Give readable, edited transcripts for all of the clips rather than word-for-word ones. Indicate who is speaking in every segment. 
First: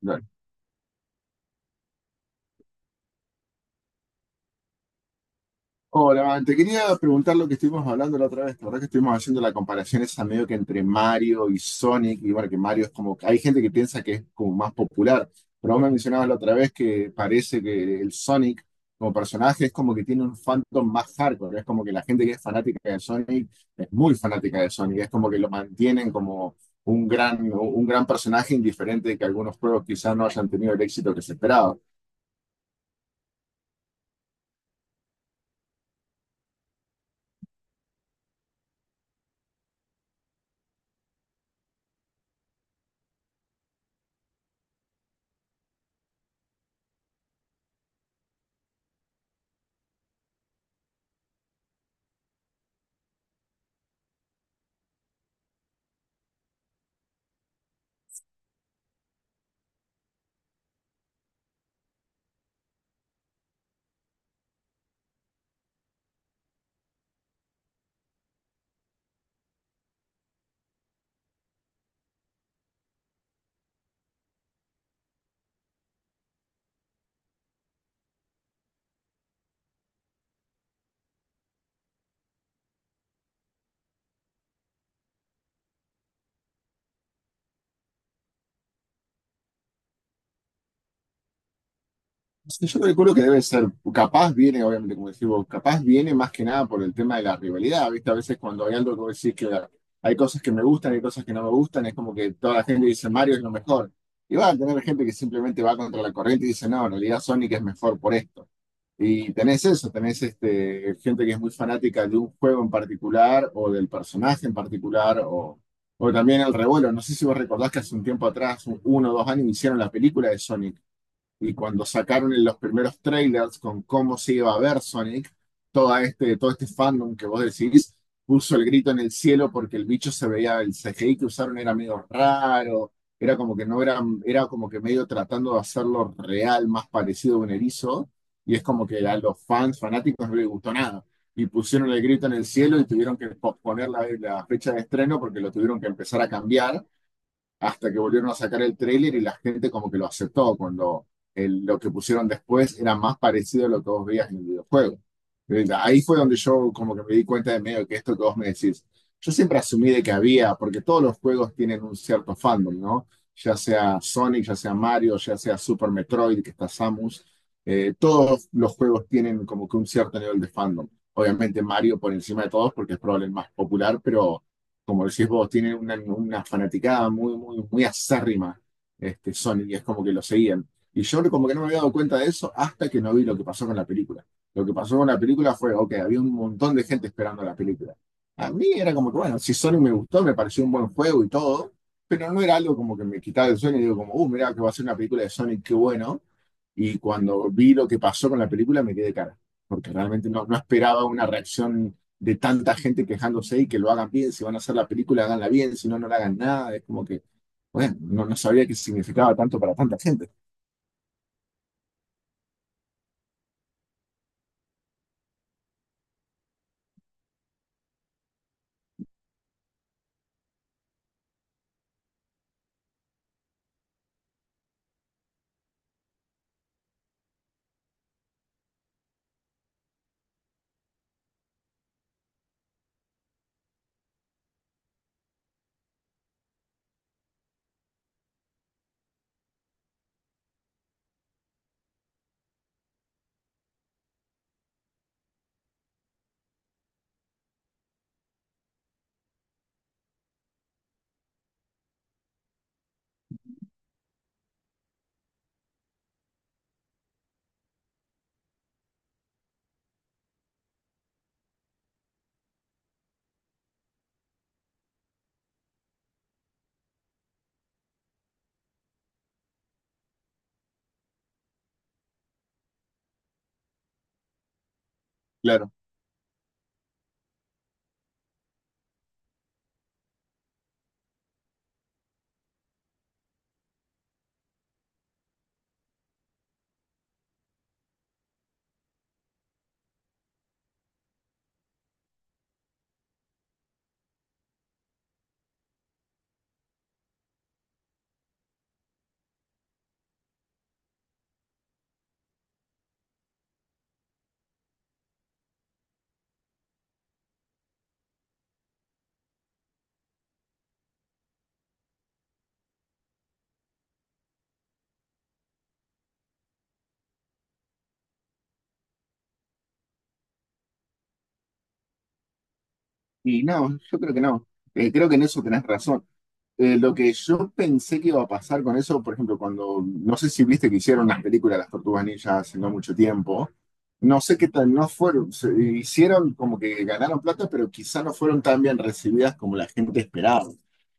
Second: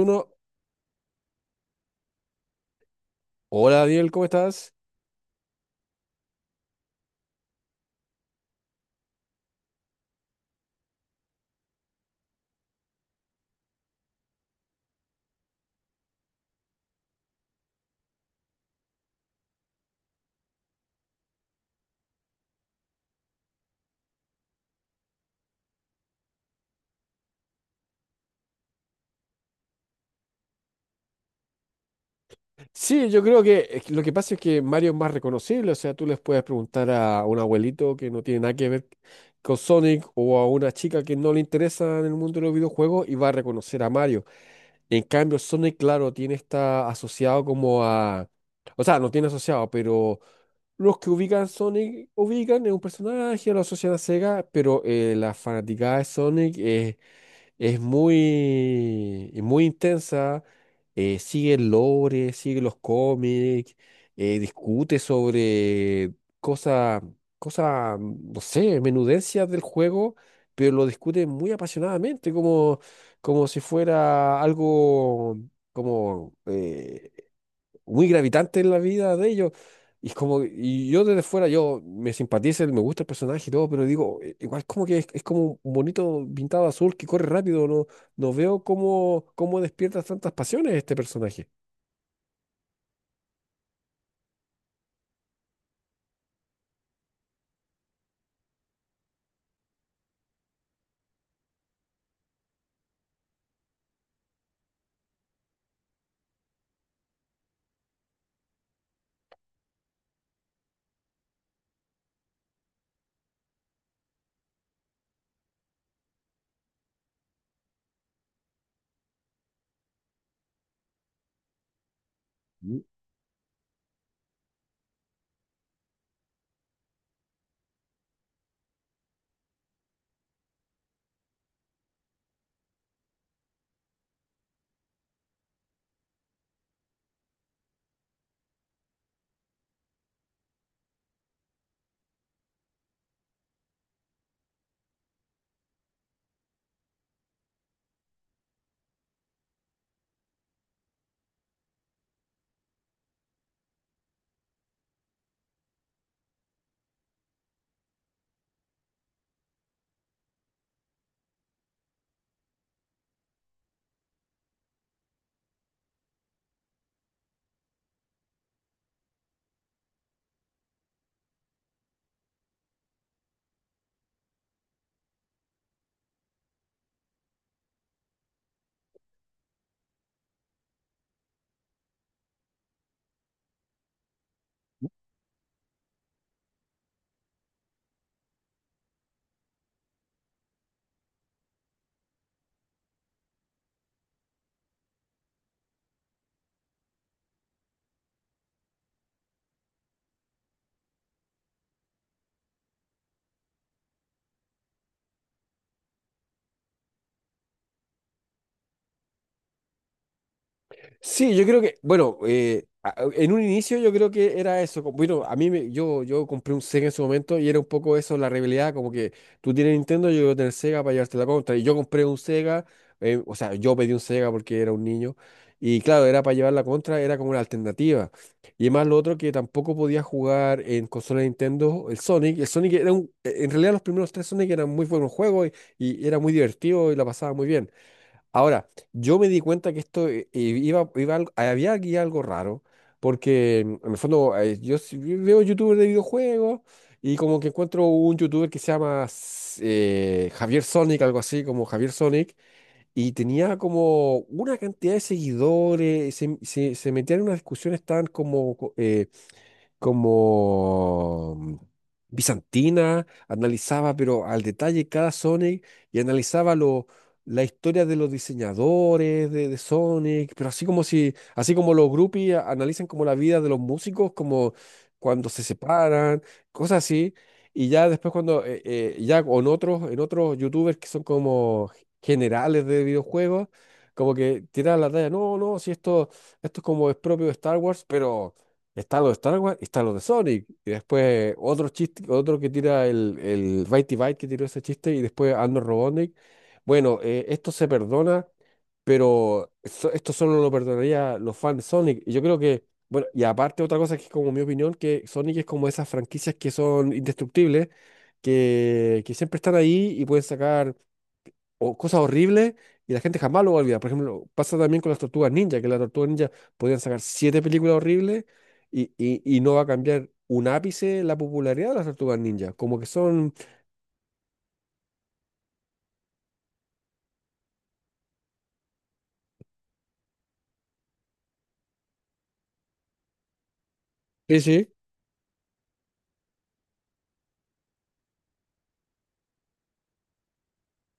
Speaker 1: Dale.
Speaker 2: hola Daniel, ¿cómo estás?
Speaker 1: Hola, man. Te quería preguntar lo que estuvimos hablando la otra vez. La verdad que estuvimos haciendo la comparación esa medio que entre Mario y Sonic. Y bueno, que Mario es como, hay gente que piensa que es como más popular, pero vos me mencionabas la otra vez que parece que el Sonic como personaje es como que tiene un fandom más hardcore. Es como que la gente que es fanática de Sonic es muy fanática de Sonic. Es como que lo mantienen como un gran personaje indiferente de que algunos juegos quizás no hayan tenido el éxito que se esperaba.
Speaker 2: Sí, yo creo que es que lo que pasa es que Mario es más reconocible, o sea, tú les puedes preguntar a un abuelito que no tiene nada que ver con Sonic o a una chica que no le interesa en el mundo de los videojuegos y va a reconocer a Mario. En cambio, Sonic, claro, tiene está asociado como a... O sea, no tiene asociado, pero los que ubican Sonic ubican es un personaje, lo asocian a Sega, pero la fanaticada de Sonic es es muy, muy intensa, sigue el lore, sigue los cómics, discute sobre cosas, cosas, no sé, menudencias del juego, pero lo discute muy apasionadamente, como, como si fuera algo como muy gravitante en la vida de ellos. Y es como, y yo desde fuera, yo me simpatiza, me gusta el personaje y todo, pero digo, igual como que es como un bonito pintado azul que corre rápido, no, no veo cómo, cómo despierta tantas pasiones este personaje.
Speaker 1: Sí, yo calculo que debe ser, capaz viene, obviamente, como decimos, capaz viene más que nada por el tema de la rivalidad, ¿viste? A veces cuando hay algo que vos decís que hay cosas que me gustan, hay cosas que no me gustan, es como que toda la gente dice Mario es lo mejor. Y va a tener gente que simplemente va contra la corriente y dice, no, en realidad Sonic es mejor por esto. Y tenés eso, tenés este, gente que es muy fanática de un juego en particular o del personaje en particular o también el revuelo. No sé si vos recordás que hace un tiempo atrás, 1 o 2 años, hicieron la película de Sonic y cuando sacaron en los primeros trailers con cómo se iba a ver Sonic, todo este fandom que vos decís puso el grito en el cielo porque el bicho se veía, el CGI que usaron era medio raro, era como que no era, era como que medio tratando de hacerlo real, más parecido a un erizo, y es como que a los fans fanáticos no les gustó nada. Y pusieron el grito en el cielo y tuvieron que posponer la fecha de estreno porque lo tuvieron que empezar a cambiar hasta que volvieron a sacar el tráiler y la gente como que lo aceptó cuando lo que pusieron después era más parecido a lo que vos veías en el videojuego. Ahí fue donde yo como que me di cuenta de medio que esto que vos me decís, yo siempre asumí de que había, porque todos los juegos tienen un cierto fandom, ¿no? Ya sea Sonic, ya sea Mario, ya sea Super Metroid, que está Samus, todos los juegos tienen como que un cierto nivel de fandom. Obviamente Mario por encima de todos porque es probablemente el más popular, pero como decís vos, tienen una, fanaticada muy, muy, muy acérrima, este, Sony, y es como que lo seguían. Y yo como que no me había dado cuenta de eso hasta que no vi lo que pasó con la película. Lo que pasó con la película fue, ok, había un montón de gente esperando la película. A mí era como que, bueno, si Sony me gustó, me pareció un buen juego y todo, pero no era algo como que me quitaba el sueño y digo como, mirá que va a ser una película de Sonic, qué bueno. Y cuando vi lo que pasó con la película me quedé de cara, porque realmente no esperaba una reacción de tanta gente quejándose y que lo hagan bien, si van a hacer la película, háganla bien, si no, no la hagan nada. Es como que, bueno, no sabía que significaba tanto para tanta gente,
Speaker 2: Sí, yo creo que, bueno, en un inicio yo creo que era eso. Bueno, yo compré un Sega en su momento y era un poco eso, la rivalidad, como que tú tienes Nintendo, yo quiero tener Sega para llevarte la contra. Y yo compré un Sega, o sea, yo pedí un Sega porque era un niño. Y claro, era para llevar la contra, era como una alternativa. Y además lo otro que tampoco podía jugar en consola de Nintendo, el Sonic. El Sonic era un, en realidad los primeros tres Sonic eran muy buenos juegos y era muy divertido y la pasaba muy bien. Ahora, yo me di cuenta que esto había aquí algo raro, porque en el fondo yo sí veo youtubers de videojuegos y como que encuentro un youtuber que se llama Javier Sonic, algo así como Javier Sonic, y tenía como una cantidad de seguidores, se metía en unas discusiones tan como como bizantina, analizaba pero al detalle cada Sonic y analizaba lo, la historia de los diseñadores de Sonic, pero así como si, así como los groupies analizan como la vida de los músicos, como cuando se
Speaker 1: claro.
Speaker 2: separan, cosas así. Y ya después cuando, ya con otros, en otros youtubers que son como generales de videojuegos, como que tiran la talla, no, no, si esto, esto es como es propio de Star Wars, pero está lo de Star Wars y está lo de Sonic. Y después otro chiste, otro que tira el Bitey Byte que tiró ese chiste y después Arnold Robotnik. Bueno, esto se perdona, pero esto solo lo perdonaría los fans de Sonic. Y yo creo que, bueno, y aparte otra cosa que es como mi opinión, que Sonic es como esas franquicias que son indestructibles, que siempre están ahí y pueden sacar o cosas horribles y la gente jamás lo va a olvidar. Por ejemplo, pasa también con las tortugas ninja, que las tortugas ninja podían sacar siete películas horribles y no va a cambiar un ápice la popularidad de las tortugas ninja. Como que son...
Speaker 1: Y no, yo creo que no. Creo que en eso tenés razón. Lo que yo pensé que iba a pasar con eso, por ejemplo, cuando, no sé si viste que hicieron las películas de Las Tortugas Ninja hace no mucho tiempo, no sé
Speaker 2: Sí,
Speaker 1: qué
Speaker 2: sí.
Speaker 1: tal, no fueron, hicieron como que ganaron plata, pero quizá no fueron tan bien recibidas como la gente esperaba.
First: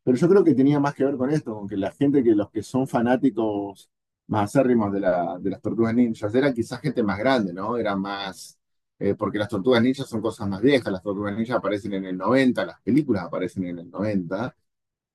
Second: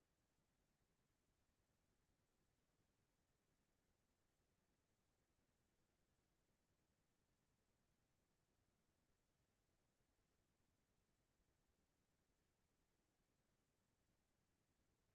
Speaker 1: Pero yo creo que tenía más que ver con esto, con que la gente, que los que son fanáticos más acérrimos de, la, de las Tortugas Ninjas, era quizás gente más grande, ¿no? Era más, porque las Tortugas Ninjas son cosas más viejas, las Tortugas Ninjas aparecen en el 90, las películas aparecen en el 90.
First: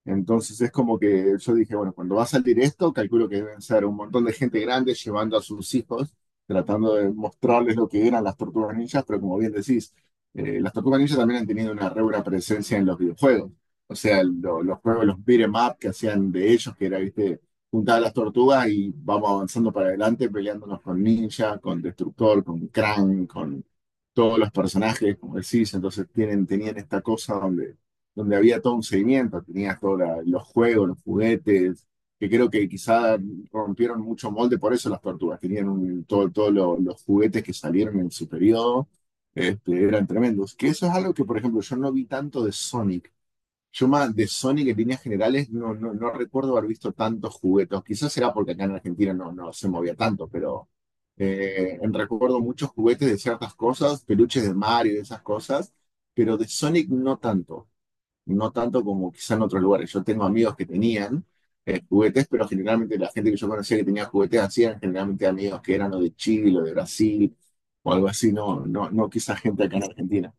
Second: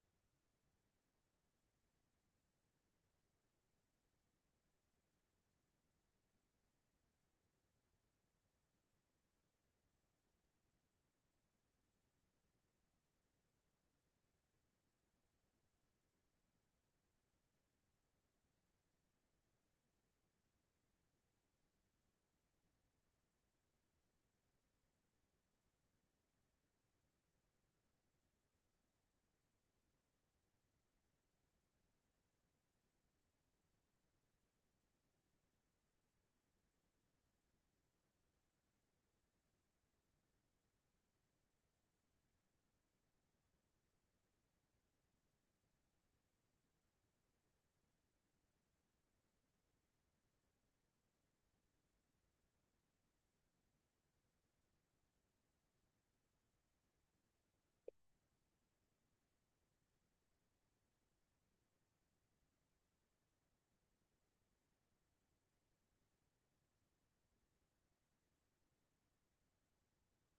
Speaker 1: Entonces es como que yo dije, bueno, cuando va a salir esto, calculo que deben ser un montón de gente grande llevando a sus hijos, tratando de mostrarles lo que eran las tortugas ninjas, pero como bien decís, las tortugas ninjas también han tenido una re buena presencia en los videojuegos. O sea, los juegos, los beat 'em up que hacían de ellos, que era, viste, juntar a las tortugas y vamos avanzando para adelante, peleándonos con Ninja, con Destructor, con Krang, con todos los personajes, como decís. Entonces tienen, tenían esta cosa donde donde había todo un seguimiento, tenías todos los juegos, los juguetes, que creo que quizá rompieron mucho molde, por eso las tortugas, tenían todo, todos los juguetes que salieron en su periodo, este, eran tremendos. Que eso es algo que, por ejemplo, yo no vi tanto de Sonic. Yo más de Sonic en líneas generales no recuerdo haber visto tantos juguetes. Quizás será porque acá en Argentina no se movía tanto, pero recuerdo muchos juguetes de ciertas cosas, peluches de Mario y esas cosas, pero de Sonic no tanto no tanto como quizá en otros lugares. Yo tengo amigos que tenían juguetes, pero generalmente la gente que yo conocía que tenía juguetes hacían generalmente amigos que eran o de Chile o de Brasil o algo así, no quizá gente acá en Argentina.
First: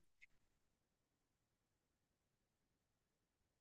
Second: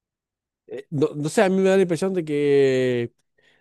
Speaker 2: no, no sé, a mí me da la impresión de que...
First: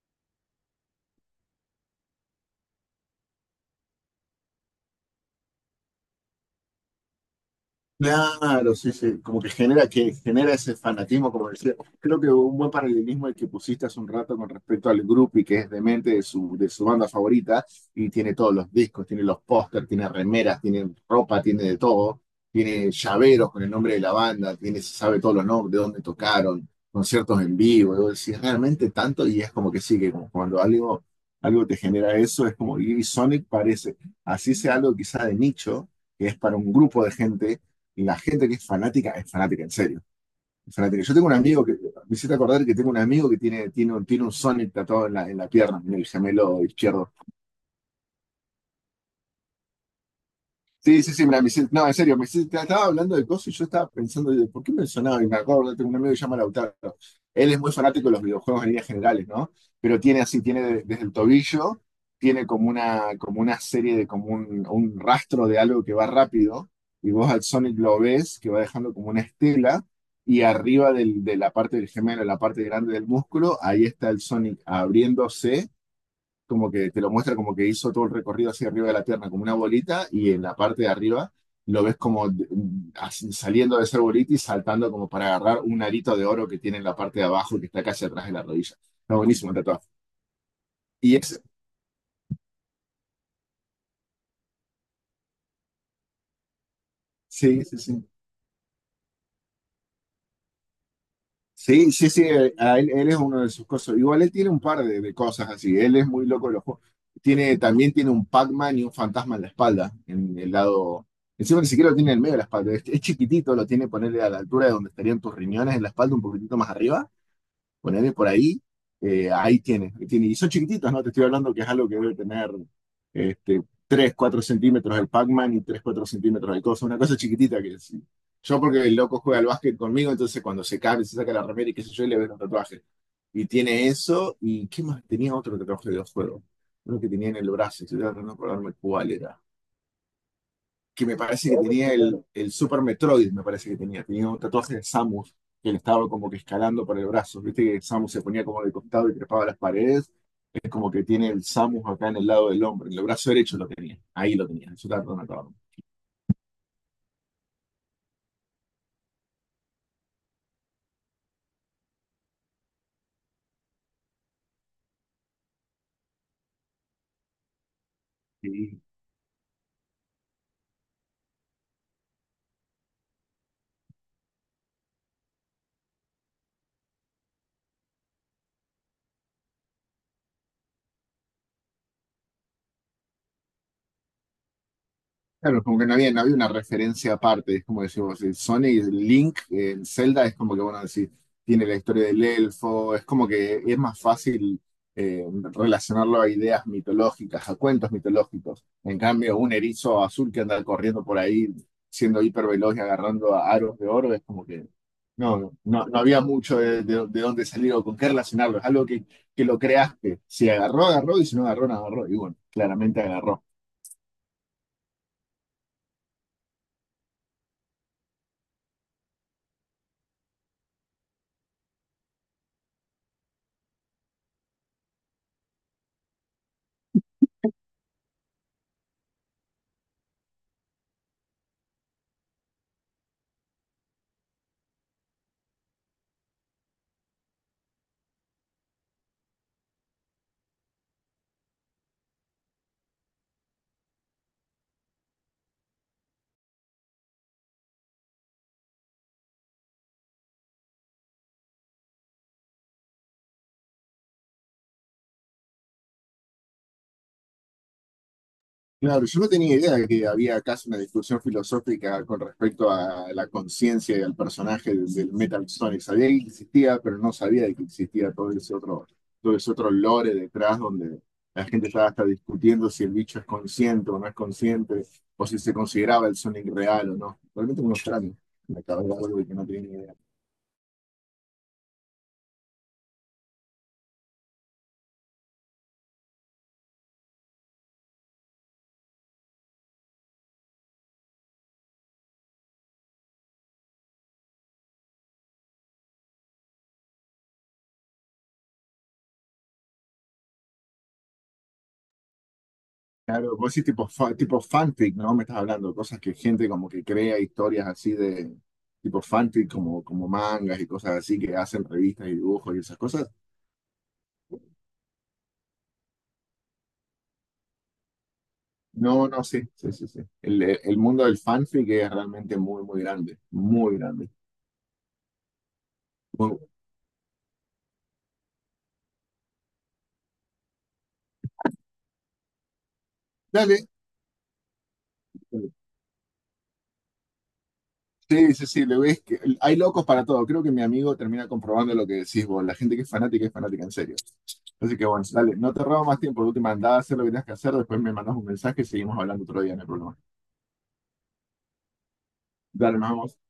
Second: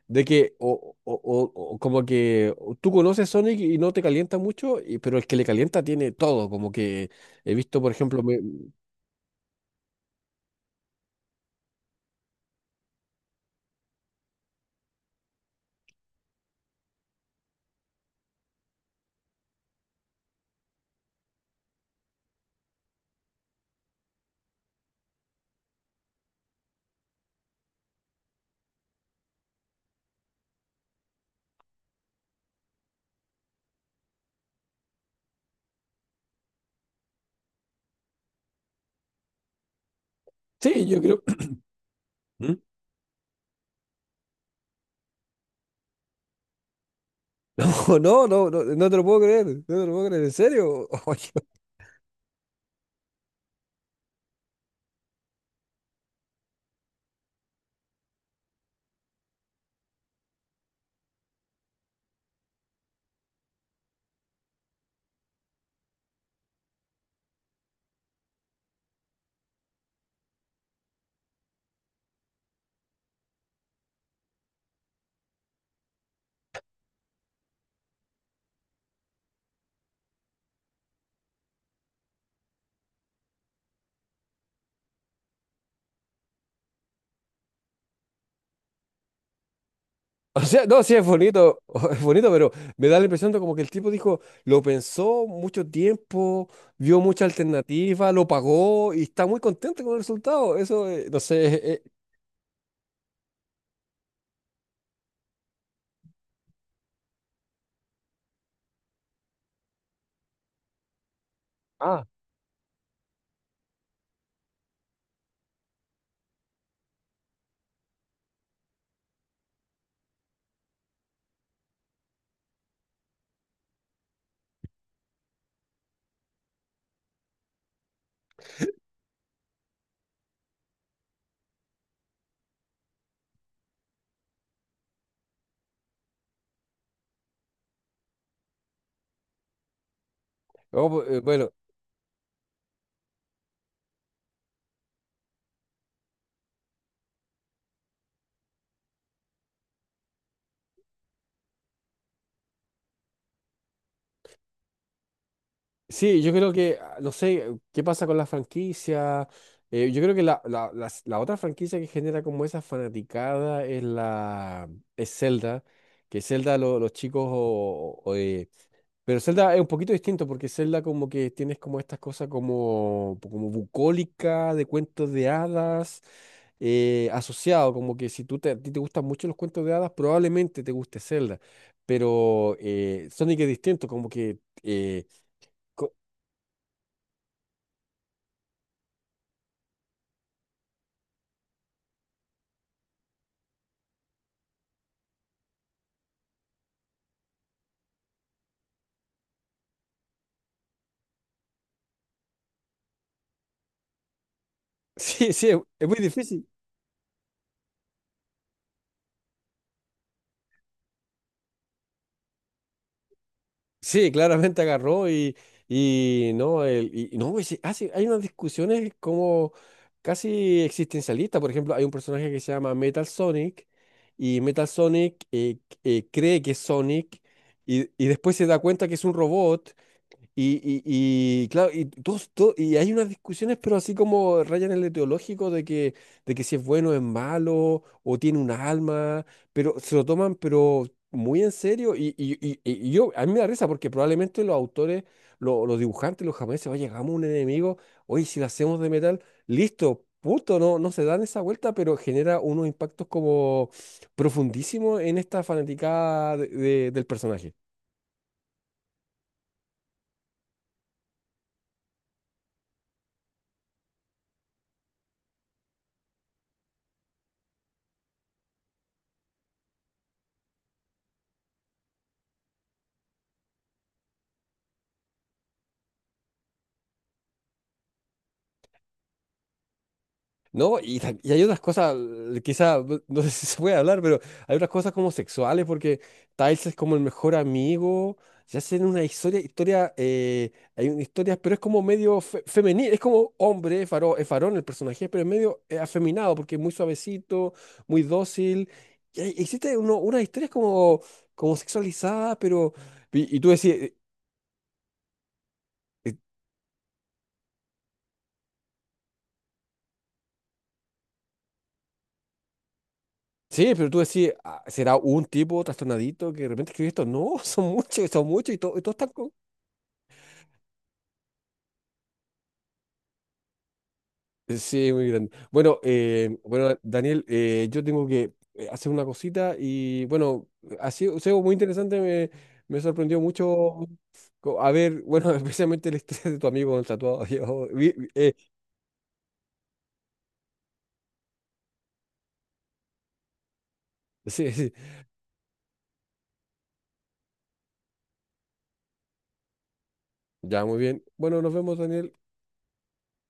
Speaker 2: De que, o como que tú conoces Sonic y no te calienta mucho, pero el que le calienta tiene todo. Como que he visto, por ejemplo, me-
Speaker 1: Claro, sí, sí, como que genera ese fanatismo, como decía. Creo que un buen paralelismo el que pusiste hace un rato con respecto al Groupie, que es demente de su, banda favorita, y tiene todos los discos, tiene los pósters, tiene remeras, tiene ropa, tiene de todo, tiene llaveros con el nombre de la banda, tiene, se sabe todos los nombres, de dónde tocaron, conciertos en vivo, y vos decís, realmente tanto, y es como que sí, que como cuando algo, algo te genera eso, es como, y Sonic parece, así sea algo quizá de nicho, que es para un grupo de gente la gente que es fanática, en serio. Es
Speaker 2: sí, yo
Speaker 1: fanática. Yo
Speaker 2: creo.
Speaker 1: tengo un amigo que, me hiciste
Speaker 2: ¿Mm?
Speaker 1: acordar que tengo un amigo que tiene un Sonic tatuado en la, pierna, en el gemelo izquierdo.
Speaker 2: No, no, no, no te lo puedo creer, no te lo puedo creer, ¿en serio?
Speaker 1: Sí, sí, sí, mira, no, en serio, estaba hablando de cosas y yo estaba pensando, digo, ¿por qué me sonaba? Y me acuerdo, tengo un amigo que se llama Lautaro. Él es muy fanático de los videojuegos en líneas generales, ¿no? Pero tiene así, tiene desde el tobillo, tiene como una serie de, como un rastro de algo que va rápido, y vos al Sonic lo ves, que va dejando como una estela, y arriba de la parte del gemelo, la parte grande del músculo, ahí está el Sonic abriéndose como que te lo muestra como que hizo todo el recorrido hacia arriba de la Tierra, como una bolita, y en la parte de arriba lo ves como así, saliendo de esa bolita y saltando como para agarrar un arito de oro que tiene en la parte de abajo que está casi atrás de la rodilla. Está buenísimo el tatuaje.
Speaker 2: O sea, no, sí, es
Speaker 1: Y es,
Speaker 2: bonito, es bonito, pero me da la impresión de como que el tipo dijo, lo pensó mucho tiempo, vio mucha
Speaker 1: sí, sí, sí.
Speaker 2: alternativa, lo pagó y está muy contento con el resultado. Eso, no sé,
Speaker 1: Sí, sí, sí. Él es uno de sus cosas. Igual él tiene un par de cosas así. Él es muy loco de los juegos. También tiene un Pac-Man y un fantasma en la espalda, en el lado. Encima ni siquiera lo
Speaker 2: ah,
Speaker 1: tiene en el medio de la espalda. Es chiquitito, lo tiene ponerle a la altura de donde estarían tus riñones en la espalda, un poquitito más arriba. Ponele por ahí, ahí tiene, ahí tiene. Y son chiquititos, ¿no? Te estoy hablando que es algo que debe tener este, 3 4 centímetros el Pac-Man y 3 4 centímetros el coso, una cosa chiquitita que es. Sí. Yo porque el loco juega al básquet conmigo, entonces cuando se cae, se saca la remera y qué sé yo, y le veo un tatuaje. Y tiene eso, y ¿qué más? Tenía otro tatuaje de juego, uno que tenía en el brazo, estoy tratando de acordarme cuál era
Speaker 2: oh,
Speaker 1: que me
Speaker 2: bueno,
Speaker 1: parece que tenía el, Super Metroid, me parece que tenía. Tenía un tatuaje de Samus, que él estaba como que escalando por el brazo. Viste que Samus se ponía como de costado y trepaba las paredes. Es como que tiene el Samus acá en el lado del hombro. En el brazo derecho lo tenía. Ahí lo tenía. Eso estaba
Speaker 2: sí, yo creo que, no sé, qué pasa con la franquicia. Yo creo que la otra franquicia que genera como esa fanaticada es la, es Zelda, que Zelda los chicos
Speaker 1: todo.
Speaker 2: pero Zelda es un poquito distinto porque Zelda como que tienes como estas cosas como, como bucólica, de cuentos de hadas, asociado, como que si a ti te gustan mucho los cuentos de hadas, probablemente te guste Zelda. Pero Sonic es distinto, como que...
Speaker 1: Claro, como que
Speaker 2: co-
Speaker 1: no había una referencia aparte, es como decir, vos, el Sonic, el Link, el Zelda es como que, bueno, decir, tiene la historia del elfo, es como que es más fácil eh, relacionarlo a ideas mitológicas, a cuentos mitológicos. En cambio, un erizo azul que anda corriendo por ahí, siendo hiperveloz y agarrando a aros de oro, es como que
Speaker 2: sí, sí,
Speaker 1: no, no,
Speaker 2: es muy
Speaker 1: no había
Speaker 2: difícil.
Speaker 1: mucho de dónde salir o con qué relacionarlo, es algo que lo creaste. Si agarró, agarró, y si no agarró, no agarró. Y bueno, claramente agarró.
Speaker 2: Sí, claramente agarró y no, el, y no, hay unas discusiones como casi existencialistas. Por ejemplo, hay un personaje que se llama Metal Sonic y Metal Sonic cree que es Sonic y después se da cuenta que es un robot y, claro, y, y hay unas discusiones, pero así como rayan en lo teológico de que si es bueno o es malo, o tiene un alma, pero se lo toman pero muy en serio. Y yo, a mí me da risa porque probablemente los autores, los dibujantes, los japoneses, oye, hagamos un enemigo, oye, si lo hacemos de metal, listo, punto, no, no se dan esa vuelta, pero genera unos impactos como profundísimos en esta fanaticada del personaje.
Speaker 1: Claro, yo no tenía idea de que había casi una discusión filosófica con respecto a la conciencia y al personaje del Metal Sonic. Sabía que existía, pero no sabía de que existía todo ese otro lore detrás donde la gente estaba hasta discutiendo si el bicho es consciente o no es consciente, o si se consideraba el Sonic real o no. Realmente un extraño. Me acabé de dar algo de que no tenía ni idea.
Speaker 2: No, y hay otras cosas, quizá, no sé si se puede hablar, pero hay otras cosas como sexuales, porque Tiles es como el mejor amigo, se hacen una historia, historia, hay una historia, pero es como medio femenil, es como hombre, es es varón el personaje, pero es medio afeminado, porque es muy suavecito, muy dócil, existe uno, unas historias como, como sexualizadas, pero,
Speaker 1: Claro,
Speaker 2: y tú
Speaker 1: vos sí,
Speaker 2: decís...
Speaker 1: tipo, tipo fanfic, ¿no? Me estás hablando, cosas que
Speaker 2: eh,
Speaker 1: gente como que crea historias así de tipo fanfic, como, como mangas y cosas así, que hacen revistas y dibujos y esas cosas.
Speaker 2: sí, pero tú decís, "Ah, ¿será un tipo trastornadito que de repente escribe esto? No, son muchos y, y todos
Speaker 1: No,
Speaker 2: están
Speaker 1: no, sí, sí, sí, sí. el, mundo del fanfic es realmente muy, muy grande, muy grande.
Speaker 2: sí, muy grande. Bueno,
Speaker 1: Muy-
Speaker 2: bueno, Daniel, yo tengo que hacer una cosita y bueno, ha sido muy interesante, me sorprendió
Speaker 1: Dale.
Speaker 2: mucho a ver, bueno, especialmente el estrés de tu amigo con el tatuado. yo
Speaker 1: Sí, sí, sí, le ves que hay locos para todo. Creo que mi amigo termina comprobando lo que decís vos. La gente que es fanática en serio.
Speaker 2: sí, sí,
Speaker 1: Así que bueno, dale, no te robo más tiempo. De última, andá a hacer lo que tengas que hacer. Después me mandas un mensaje y seguimos hablando otro día, no hay problema.
Speaker 2: ya, muy bien. Bueno, nos vemos, Daniel.
Speaker 1: Dale, nos vemos.